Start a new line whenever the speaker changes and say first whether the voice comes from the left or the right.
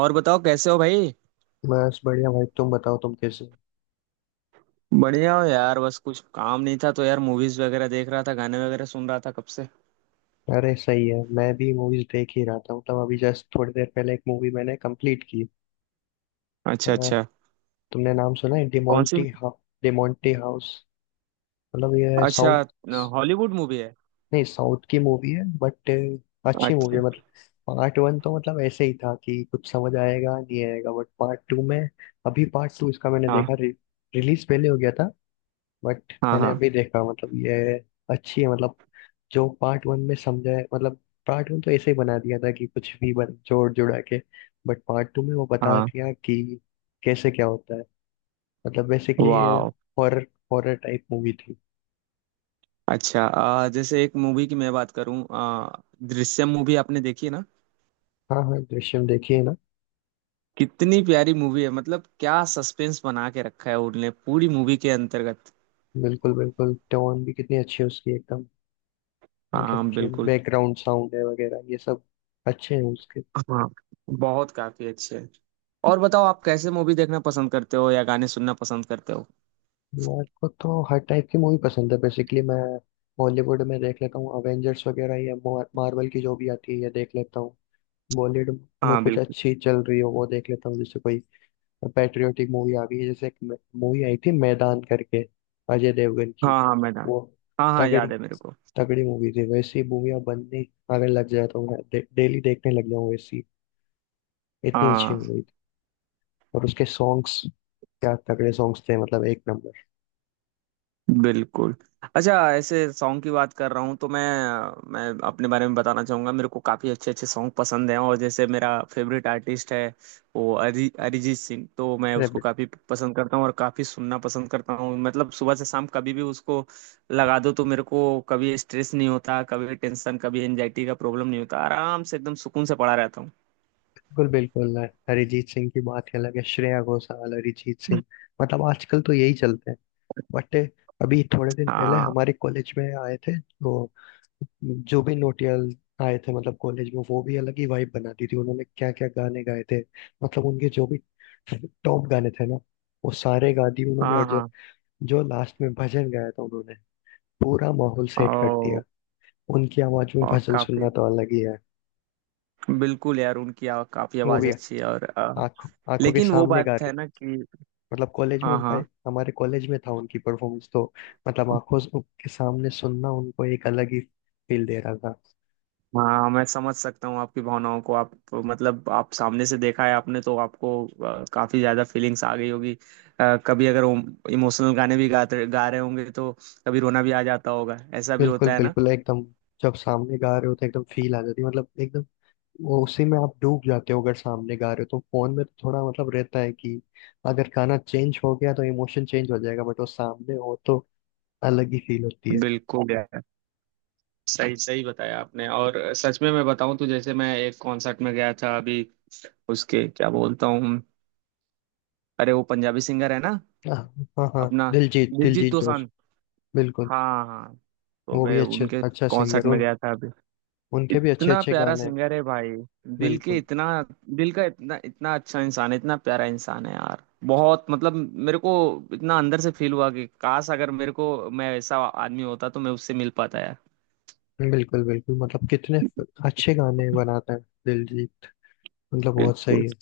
right: और बताओ कैसे हो भाई।
left: बस बढ़िया भाई। तुम बताओ, तुम कैसे हो?
right: बढ़िया हो यार, बस कुछ काम नहीं था तो यार मूवीज वगैरह देख रहा था, गाने वगैरह सुन रहा था कब से।
left: अरे सही है, मैं भी मूवीज देख ही रहा था। मतलब अभी जस्ट थोड़ी देर पहले एक मूवी मैंने कंप्लीट की। अ,
right: अच्छा अच्छा।
left: तुमने नाम सुना है
right: कौन सी?
left: डिमोंटी हाउ? डिमोंटी हाउस। मतलब ये
right: अच्छा,
left: साउथ,
right: हॉलीवुड मूवी है?
left: नहीं साउथ की मूवी है बट अच्छी मूवी है।
right: अच्छा।
left: मतलब पार्ट वन तो मतलब ऐसे ही था कि कुछ समझ आएगा नहीं आएगा, बट पार्ट टू में, अभी पार्ट टू इसका मैंने
right: हाँ
left: देखा। रिलीज पहले हो गया था बट
right: हाँ।
left: मैंने
right: हाँ
left: अभी देखा। मतलब ये अच्छी है। मतलब जो पार्ट वन में समझा है, मतलब पार्ट वन तो ऐसे ही बना दिया था कि जोड़ जुड़ा के। बट पार्ट टू में वो बता
right: हाँ।
left: दिया कि कैसे क्या होता है। मतलब बेसिकली ये
right: वाह।
left: हॉरर हॉरर टाइप मूवी थी।
right: अच्छा, जैसे एक मूवी की मैं बात करूँ, दृश्यम मूवी आपने देखी है ना।
left: हाँ हाँ, दृश्यम देखिए ना।
right: कितनी प्यारी मूवी है, मतलब क्या सस्पेंस बना के रखा है उनने पूरी मूवी के अंतर्गत।
left: बिल्कुल बिल्कुल, टोन भी कितनी अच्छी है उसकी एकदम।
right: हाँ
left: मतलब जो
right: बिल्कुल।
left: बैकग्राउंड साउंड है वगैरह ये सब अच्छे हैं उसके।
right: हाँ, बहुत काफी अच्छे है। और बताओ आप कैसे मूवी देखना पसंद करते हो या गाने सुनना पसंद करते हो?
left: मेरे को तो हर टाइप की मूवी पसंद है। बेसिकली मैं बॉलीवुड में देख लेता हूँ, अवेंजर्स वगैरह या मार्वल की जो भी आती है ये देख लेता हूँ। बॉलीवुड में
right: हाँ
left: कुछ
right: बिल्कुल।
left: अच्छी चल रही हो वो देख लेता हूँ। जैसे कोई पैट्रियोटिक मूवी आ गई है, जैसे एक मूवी आई थी मैदान करके, अजय देवगन की।
right: हाँ हाँ, मैं जान।
left: वो
right: हाँ हाँ,
left: तगड़ी
right: याद है मेरे को।
left: तगड़ी मूवी थी। वैसी मूवी अब बनने अगर लग जाए तो मैं डेली देखने लग जाऊँ। वैसी इतनी अच्छी मूवी
right: हाँ
left: थी। और उसके सॉन्ग्स, क्या तगड़े सॉन्ग्स थे। मतलब एक
right: बिल्कुल। अच्छा, ऐसे सॉन्ग की बात कर रहा हूँ तो मैं अपने बारे में बताना चाहूँगा। मेरे को काफ़ी अच्छे अच्छे सॉन्ग पसंद हैं, और जैसे मेरा फेवरेट आर्टिस्ट है वो अरिजीत सिंह, तो मैं उसको
left: नंबर।
right: काफ़ी पसंद करता हूँ और काफ़ी सुनना पसंद करता हूँ। मतलब सुबह से शाम कभी भी उसको लगा दो तो मेरे को कभी स्ट्रेस नहीं होता, कभी टेंशन, कभी एनजाइटी का प्रॉब्लम नहीं होता, आराम से एकदम सुकून से पड़ा रहता हूँ।
left: बिल्कुल बिल्कुल। अरिजीत सिंह की बात ही अलग है। श्रेया घोषाल, अरिजीत सिंह, मतलब आजकल तो यही चलते हैं। बट अभी थोड़े दिन पहले
right: हाँ।
left: हमारे कॉलेज में आए थे वो, जो भी नोटियाल आए थे मतलब कॉलेज में, वो भी अलग ही वाइब बना दी थी उन्होंने। क्या क्या गाने गाए थे। मतलब उनके जो भी टॉप गाने थे ना, वो सारे गा दिए उन्होंने।
right: हाँ।
left: और जो
right: हाँ।
left: जो लास्ट में भजन गाया था उन्होंने, पूरा माहौल सेट कर दिया।
right: ओ,
left: उनकी आवाज में
right: ओ
left: भजन
right: काफी,
left: सुनना तो अलग ही है।
right: बिल्कुल यार, उनकी काफी
left: वो
right: आवाज
left: भी
right: अच्छी है, और
left: आंखों आंखों के
right: लेकिन वो
left: सामने गा,
right: बात है ना कि।
left: मतलब कॉलेज में
right: हाँ
left: उनका,
right: हाँ।
left: हमारे कॉलेज में था उनकी परफॉर्मेंस तो, मतलब के सामने सुनना उनको एक अलग ही फील दे रहा था।
right: हाँ, मैं समझ सकता हूँ आपकी भावनाओं को। आप मतलब आप सामने से देखा है आपने तो आपको काफी ज्यादा फीलिंग्स आ गई होगी। कभी अगर इमोशनल गाने भी गाते गा रहे होंगे तो कभी रोना भी आ जाता होगा, ऐसा भी
left: बिल्कुल
right: होता है ना।
left: बिल्कुल एकदम। जब सामने गा रहे हो तो एकदम फील आ जाती है। मतलब एकदम वो उसी में आप डूब जाते हो। अगर सामने गा रहे हो तो, फोन में तो थोड़ा मतलब रहता है कि अगर गाना चेंज हो गया तो इमोशन चेंज हो जाएगा, बट वो सामने हो तो अलग ही फील होती है।
right: बिल्कुल यार, सही सही बताया आपने। और सच में मैं बताऊं तो जैसे मैं एक कॉन्सर्ट में गया था अभी। उसके क्या बोलता हूँ, अरे वो पंजाबी सिंगर है ना,
left: हाँ हाँ हाँ,
right: अपना,
left: दिलजीत,
right: दिलजीत
left: दिलजीत जोश,
right: दोसांझ।
left: बिल्कुल।
right: हाँ हाँ। तो
left: वो भी
right: मैं
left: अच्छे
right: उनके
left: अच्छा
right: कॉन्सर्ट
left: सिंगर,
right: में
left: उन
right: गया था अभी।
left: उनके भी अच्छे
right: इतना
left: अच्छे
right: प्यारा
left: गाने हैं।
right: सिंगर है भाई, दिल के
left: बिल्कुल
right: इतना, दिल का इतना, इतना अच्छा इंसान है, इतना प्यारा इंसान है यार। बहुत मतलब, मेरे को इतना अंदर से फील हुआ कि काश अगर मेरे को, मैं ऐसा आदमी होता तो मैं उससे मिल पाता यार।
left: बिल्कुल बिल्कुल। मतलब कितने अच्छे गाने बनाता है दिलजीत। मतलब बहुत सही
right: बिल्कुल।
left: है।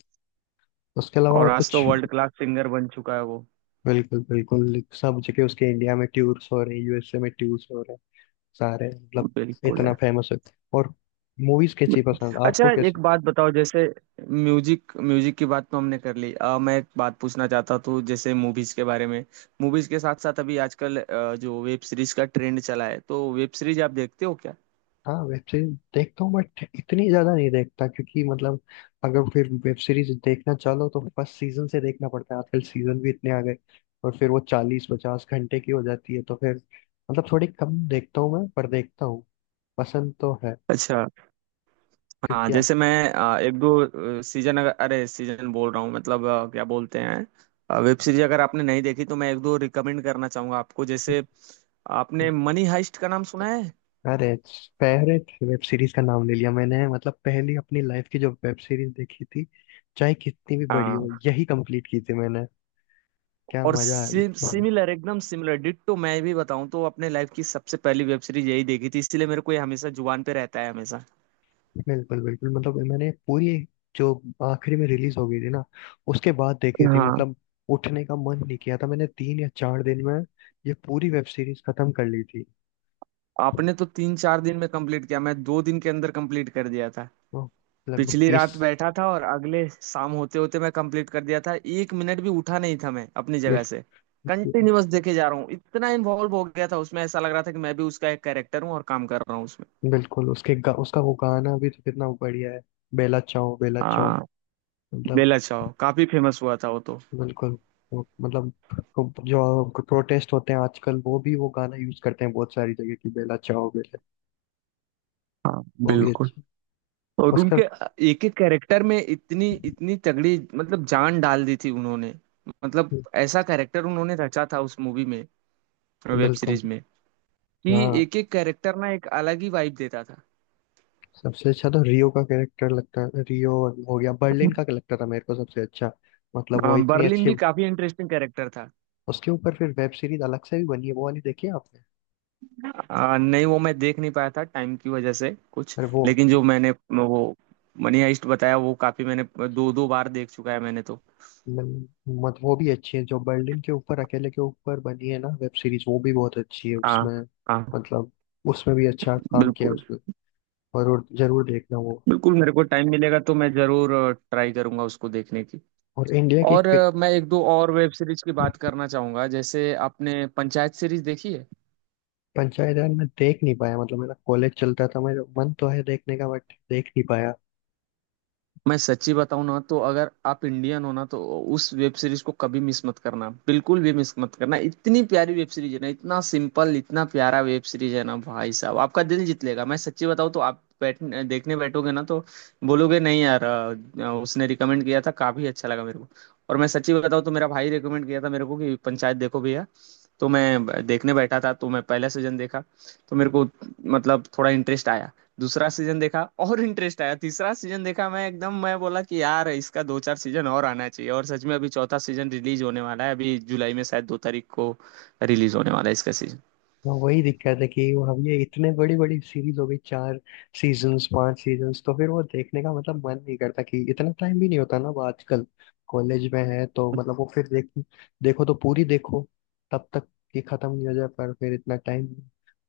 left: उसके अलावा
right: और
left: और
right: आज
left: कुछ?
right: तो वर्ल्ड क्लास सिंगर बन चुका है वो।
left: बिल्कुल बिल्कुल, सब जगह उसके, इंडिया में टूर्स हो रहे हैं, यूएसए में टूर्स हो रहे हैं सारे। मतलब
right: बिल्कुल
left: इतना
right: यार।
left: फेमस है। और मूवीज कैसी
right: बिल्कुल।
left: पसंद आपको,
right: अच्छा, एक
left: कैसे?
right: बात बताओ, जैसे म्यूजिक, म्यूजिक की बात तो हमने कर ली। मैं एक बात पूछना चाहता था जैसे मूवीज के बारे में। मूवीज के साथ साथ अभी आजकल जो वेब सीरीज का ट्रेंड चला है, तो वेब सीरीज आप देखते हो क्या?
left: हाँ, वेब सीरीज देखता हूँ बट इतनी ज्यादा नहीं देखता, क्योंकि मतलब अगर फिर वेब सीरीज देखना चाहो तो फर्स्ट सीजन से देखना पड़ता है। आजकल सीजन भी इतने आ गए और फिर वो चालीस पचास घंटे की हो जाती है, तो फिर मतलब थोड़ी कम देखता हूँ मैं, पर देखता हूँ, पसंद तो है।
right: अच्छा। हाँ,
left: क्योंकि आ-
right: जैसे मैं एक दो सीजन, अगर, अरे सीजन बोल रहा हूँ मतलब क्या बोलते हैं, वेब सीरीज, अगर आपने नहीं देखी तो मैं एक दो रिकमेंड करना चाहूंगा आपको। जैसे आपने मनी हाइस्ट का नाम सुना है?
left: अरे फेवरेट वेब सीरीज का नाम ले लिया मैंने। मतलब पहली अपनी लाइफ की जो वेब सीरीज देखी थी, चाहे कितनी भी बड़ी
right: हाँ।
left: हो, यही कंप्लीट की थी मैंने। क्या
right: और
left: मजा आ गया था।
right: सिमिलर, एकदम सिमिलर डिट्टो, मैं भी बताऊं तो अपने लाइफ की सबसे पहली वेब सीरीज यही देखी थी, इसलिए मेरे को ये हमेशा जुबान पे रहता है हमेशा।
left: बिल्कुल बिल्कुल। मतलब मैंने पूरी, जो आखिरी में रिलीज हो गई थी ना, उसके बाद देखी थी।
right: हाँ।
left: मतलब उठने का मन नहीं किया था मैंने। तीन या चार दिन में ये पूरी वेब सीरीज खत्म कर ली थी।
right: आपने तो तीन चार दिन में कंप्लीट किया, मैं दो दिन के अंदर कंप्लीट कर दिया था।
left: ओह, लगभग
right: पिछली
left: तीस।
right: रात बैठा था और अगले शाम होते होते मैं कंप्लीट कर दिया था। एक मिनट भी उठा नहीं था मैं अपनी जगह से।
left: बिल्कुल
right: कंटिन्यूअस देखे जा रहा हूँ, इतना इन्वॉल्व हो गया था उसमें, ऐसा लग रहा था कि मैं भी उसका एक कैरेक्टर हूँ और काम कर रहा हूँ उसमें।
left: बिल्कुल। उसका वो गाना भी तो कितना बढ़िया है, बेला चाओ बेला चाओ।
right: हाँ।
left: मतलब
right: बेला चाओ काफी फेमस हुआ था वो तो।
left: बिल्कुल। मतलब जो प्रोटेस्ट होते हैं आजकल, वो भी वो गाना यूज करते हैं बहुत सारी जगह की, बेला चाओ बेला।
right: हाँ
left: वो भी
right: बिल्कुल।
left: अच्छी।
right: और
left: उसका
right: उनके एक एक कैरेक्टर में इतनी इतनी तगड़ी मतलब जान डाल दी थी उन्होंने। मतलब ऐसा कैरेक्टर उन्होंने रचा था उस मूवी में, वेब
left: बिल्कुल।
right: सीरीज में, कि
left: हाँ,
right: एक एक कैरेक्टर ना एक अलग ही वाइब देता था।
left: सबसे अच्छा तो रियो का कैरेक्टर लगता है। रियो हो गया, बर्लिन का लगता था मेरे को सबसे अच्छा। मतलब वो इतनी
right: बर्लिन
left: अच्छी,
right: भी काफी इंटरेस्टिंग कैरेक्टर था।
left: उसके ऊपर फिर वेब सीरीज अलग से भी बनी है, वो वाली देखी है आपने?
right: नहीं, वो मैं देख नहीं पाया था टाइम की वजह से कुछ।
left: अरे वो,
right: लेकिन जो मैंने वो मनी हाइस्ट बताया वो काफी, मैंने दो दो बार देख चुका है मैंने तो।
left: मन- मत वो भी अच्छी है जो बर्लिन के ऊपर अकेले के ऊपर बनी है ना वेब सीरीज, वो भी बहुत अच्छी है
right: हाँ।
left: उसमें।
right: हाँ।
left: मतलब उसमें भी अच्छा काम किया है
right: बिल्कुल,
left: उसने। जरूर जरूर देखना वो।
right: बिल्कुल मेरे को टाइम मिलेगा तो मैं जरूर ट्राई करूंगा उसको देखने की।
left: और
right: और मैं एक दो और वेब सीरीज की बात करना चाहूंगा। जैसे आपने पंचायत सीरीज देखी है?
left: पंचायत राज में देख नहीं पाया। मतलब मेरा कॉलेज चलता था, मेरा मन तो है देखने का बट देख नहीं पाया।
right: मैं सच्ची बताऊं ना, तो अगर आप इंडियन हो ना तो उस वेब सीरीज को कभी मिस मत करना, बिल्कुल भी मिस मत करना। इतनी प्यारी वेब सीरीज है ना, इतना सिंपल, इतना प्यारा वेब सीरीज है ना भाई साहब, आपका दिल जीत लेगा। मैं सच्ची बताऊं तो आप बैठ देखने बैठोगे ना तो बोलोगे नहीं यार। उसने रिकमेंड किया था, काफी अच्छा लगा मेरे को। और मैं सच्ची बताऊं तो मेरा भाई रिकमेंड किया था मेरे को कि पंचायत देखो भैया। तो मैं देखने बैठा था, तो मैं पहला सीजन देखा तो मेरे को मतलब थोड़ा इंटरेस्ट आया। दूसरा सीजन देखा और इंटरेस्ट आया, तीसरा सीजन देखा, मैं एकदम मैं बोला कि यार इसका दो चार सीजन और आना चाहिए। और सच में अभी चौथा सीजन रिलीज होने वाला है, अभी जुलाई में शायद दो तारीख को रिलीज होने वाला है इसका सीजन।
left: तो वही दिक्कत है कि अब ये इतने बड़ी बड़ी सीरीज हो गई, चार सीजन्स पांच सीजन्स, तो फिर वो देखने का मतलब मन नहीं करता कि इतना टाइम भी नहीं होता ना वो। आजकल कॉलेज में है तो मतलब वो फिर देख, देखो तो पूरी देखो, तब तक कि खत्म नहीं हो जाए। पर फिर इतना टाइम,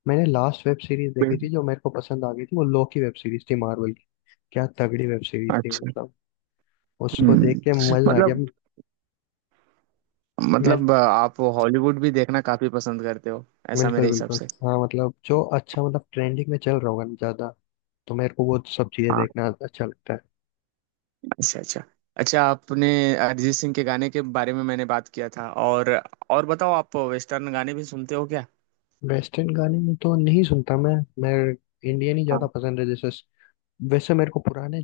left: मैंने लास्ट वेब सीरीज देखी थी जो मेरे को पसंद आ गई थी, वो लोकी वेब सीरीज थी मार्वल की। क्या तगड़ी वेब सीरीज थी।
right: अच्छा।
left: मतलब उसको देख के
right: हम्म।
left: मजा आ गया।
right: मतलब,
left: मैं
right: मतलब आप हॉलीवुड भी देखना काफी पसंद करते हो ऐसा
left: बिल्कुल
right: मेरे हिसाब
left: बिल्कुल।
right: से।
left: हाँ मतलब जो अच्छा मतलब ट्रेंडिंग में चल रहा होगा ना ज्यादा, तो मेरे को वो सब चीजें
right: हाँ।
left: देखना अच्छा लगता है।
right: अच्छा अच्छा। अच्छा, आपने अरिजीत सिंह के गाने के बारे में मैंने बात किया था, और बताओ आप वेस्टर्न गाने भी सुनते हो क्या?
left: वेस्टर्न गाने तो नहीं सुनता मैं। मैं इंडियन ही ज्यादा
right: हाँ
left: पसंद है। जैसे, वैसे मेरे को पुराने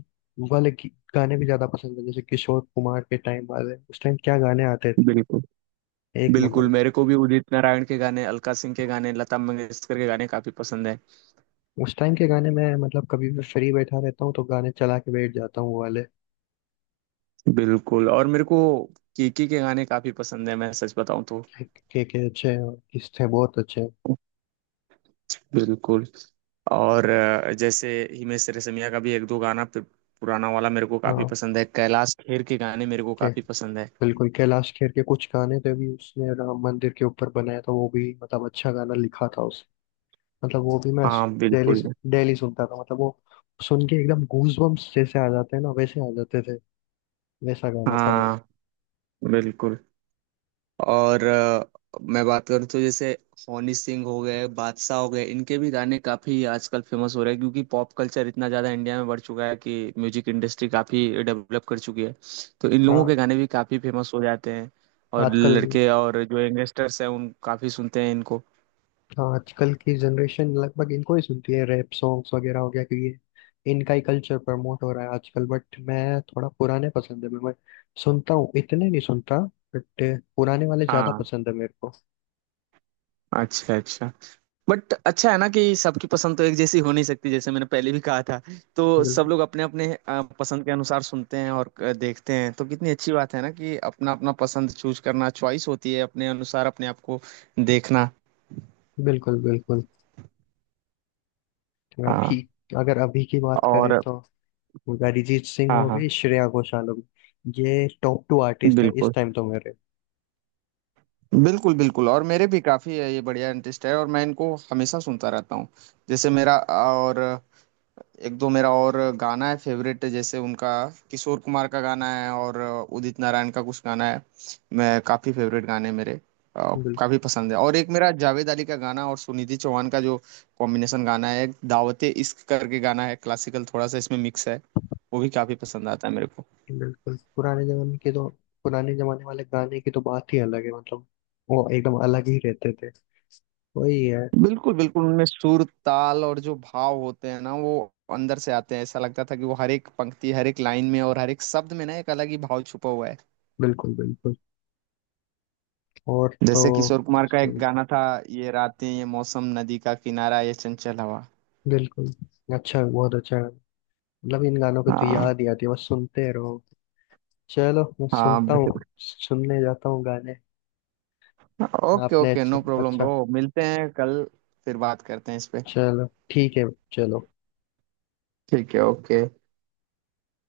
left: वाले गाने भी ज्यादा पसंद है। जैसे किशोर कुमार के टाइम वाले, उस टाइम क्या गाने आते थे,
right: बिल्कुल।
left: एक
right: बिल्कुल
left: नंबर।
right: मेरे को भी उदित नारायण के गाने, अलका सिंह के गाने, लता मंगेशकर के गाने काफी पसंद है।
left: उस टाइम के गाने मैं, मतलब कभी भी फ्री बैठा रहता हूँ तो गाने चला के बैठ जाता हूँ वो वाले।
right: बिल्कुल। और मेरे को केके के गाने काफी पसंद है, मैं सच बताऊं तो।
left: के अच्छे हैं, और किस थे बहुत अच्छे हैं।
right: बिल्कुल। और जैसे हिमेश रेशमिया का भी एक दो गाना पुराना वाला मेरे को काफी
left: हाँ
right: पसंद है। कैलाश खेर के गाने मेरे को
left: के,
right: काफी पसंद है।
left: बिल्कुल। कैलाश खेर के कुछ गाने थे भी, उसने राम मंदिर के ऊपर बनाया था, वो भी मतलब अच्छा गाना लिखा था उसने। मतलब वो भी मैं
right: हाँ
left: डेली
right: बिल्कुल।
left: डेली सुनता था। मतलब वो सुन के एकदम गूज बम्स जैसे आ जाते हैं ना, वैसे आ जाते थे। वैसा गाना था वो।
right: हाँ बिल्कुल। और मैं बात करूँ तो जैसे हनी सिंह हो गए, बादशाह हो गए, इनके भी गाने काफी आजकल फेमस हो रहे हैं क्योंकि पॉप कल्चर इतना ज्यादा इंडिया में बढ़ चुका है कि म्यूजिक इंडस्ट्री काफी डेवलप कर चुकी है। तो इन लोगों
left: हाँ
right: के गाने भी काफी फेमस हो जाते हैं। और
left: आजकल,
right: लड़के और जो यंगस्टर्स हैं उन काफी सुनते हैं इनको।
left: हाँ आजकल की जनरेशन लगभग इनको ही सुनती है, रैप सॉन्ग्स वगैरह हो गया, कि ये इनका ही कल्चर प्रमोट हो रहा है आजकल। बट मैं थोड़ा पुराने पसंद है। मैं सुनता हूँ, इतने नहीं सुनता बट पुराने वाले ज्यादा
right: हाँ।
left: पसंद है मेरे को।
right: अच्छा अच्छा। बट अच्छा है ना कि सबकी पसंद तो एक जैसी हो नहीं सकती, जैसे मैंने पहले भी कहा था। तो सब
left: बिल्कुल
right: लोग अपने अपने पसंद के अनुसार सुनते हैं, और देखते हैं। तो कितनी अच्छी बात है ना कि अपना अपना पसंद चूज करना, चॉइस होती है अपने अनुसार अपने आप को देखना।
left: बिल्कुल बिल्कुल। अभी
right: हाँ।
left: अगर अभी की बात करें
right: और।
left: तो अरिजीत सिंह
right: हाँ
left: हो
right: हाँ।
left: गई, श्रेया घोषाल हो गई, ये टॉप टू आर्टिस्ट है इस
right: बिल्कुल,
left: टाइम तो मेरे।
right: बिल्कुल बिल्कुल, और मेरे भी काफी है, ये बढ़िया इंटरेस्ट है, और मैं इनको हमेशा सुनता रहता हूँ। जैसे मेरा, और एक दो मेरा और गाना है फेवरेट, जैसे उनका किशोर कुमार का गाना है, और उदित नारायण का कुछ गाना है। मैं काफी फेवरेट गाने मेरे
left: बिल्कुल
right: काफी पसंद है। और एक मेरा जावेद अली का गाना और सुनिधि चौहान का जो कॉम्बिनेशन गाना है, एक दावते इश्क करके गाना है, क्लासिकल थोड़ा सा इसमें मिक्स है, वो भी काफी पसंद आता है मेरे को।
left: बिल्कुल। पुराने जमाने के तो, पुराने जमाने वाले गाने की तो बात ही अलग है। मतलब वो एकदम अलग ही रहते थे। वही है,
right: बिल्कुल बिल्कुल, उनमें सुर ताल और जो भाव होते हैं ना, वो अंदर से आते हैं। ऐसा लगता था कि वो हर एक पंक्ति, हर एक लाइन में और हर एक शब्द में ना एक अलग ही भाव छुपा हुआ है।
left: बिल्कुल बिल्कुल। और तो
right: जैसे किशोर कुमार का एक गाना था, ये रातें, ये मौसम, नदी का किनारा, ये चंचल हवा।
left: बिल्कुल। अच्छा बहुत अच्छा है। मतलब इन गानों को तो
right: हाँ
left: याद ही आती है, बस सुनते रहो। चलो मैं
right: हाँ।
left: सुनता हूँ, सुनने जाता हूँ गाने।
right: ओके
left: आपने
right: ओके,
left: अच्छा
right: नो प्रॉब्लम
left: अच्छा।
right: ब्रो, मिलते हैं कल, फिर बात करते हैं इस पे।
left: चलो ठीक है। चलो।
right: ठीक है, ओके।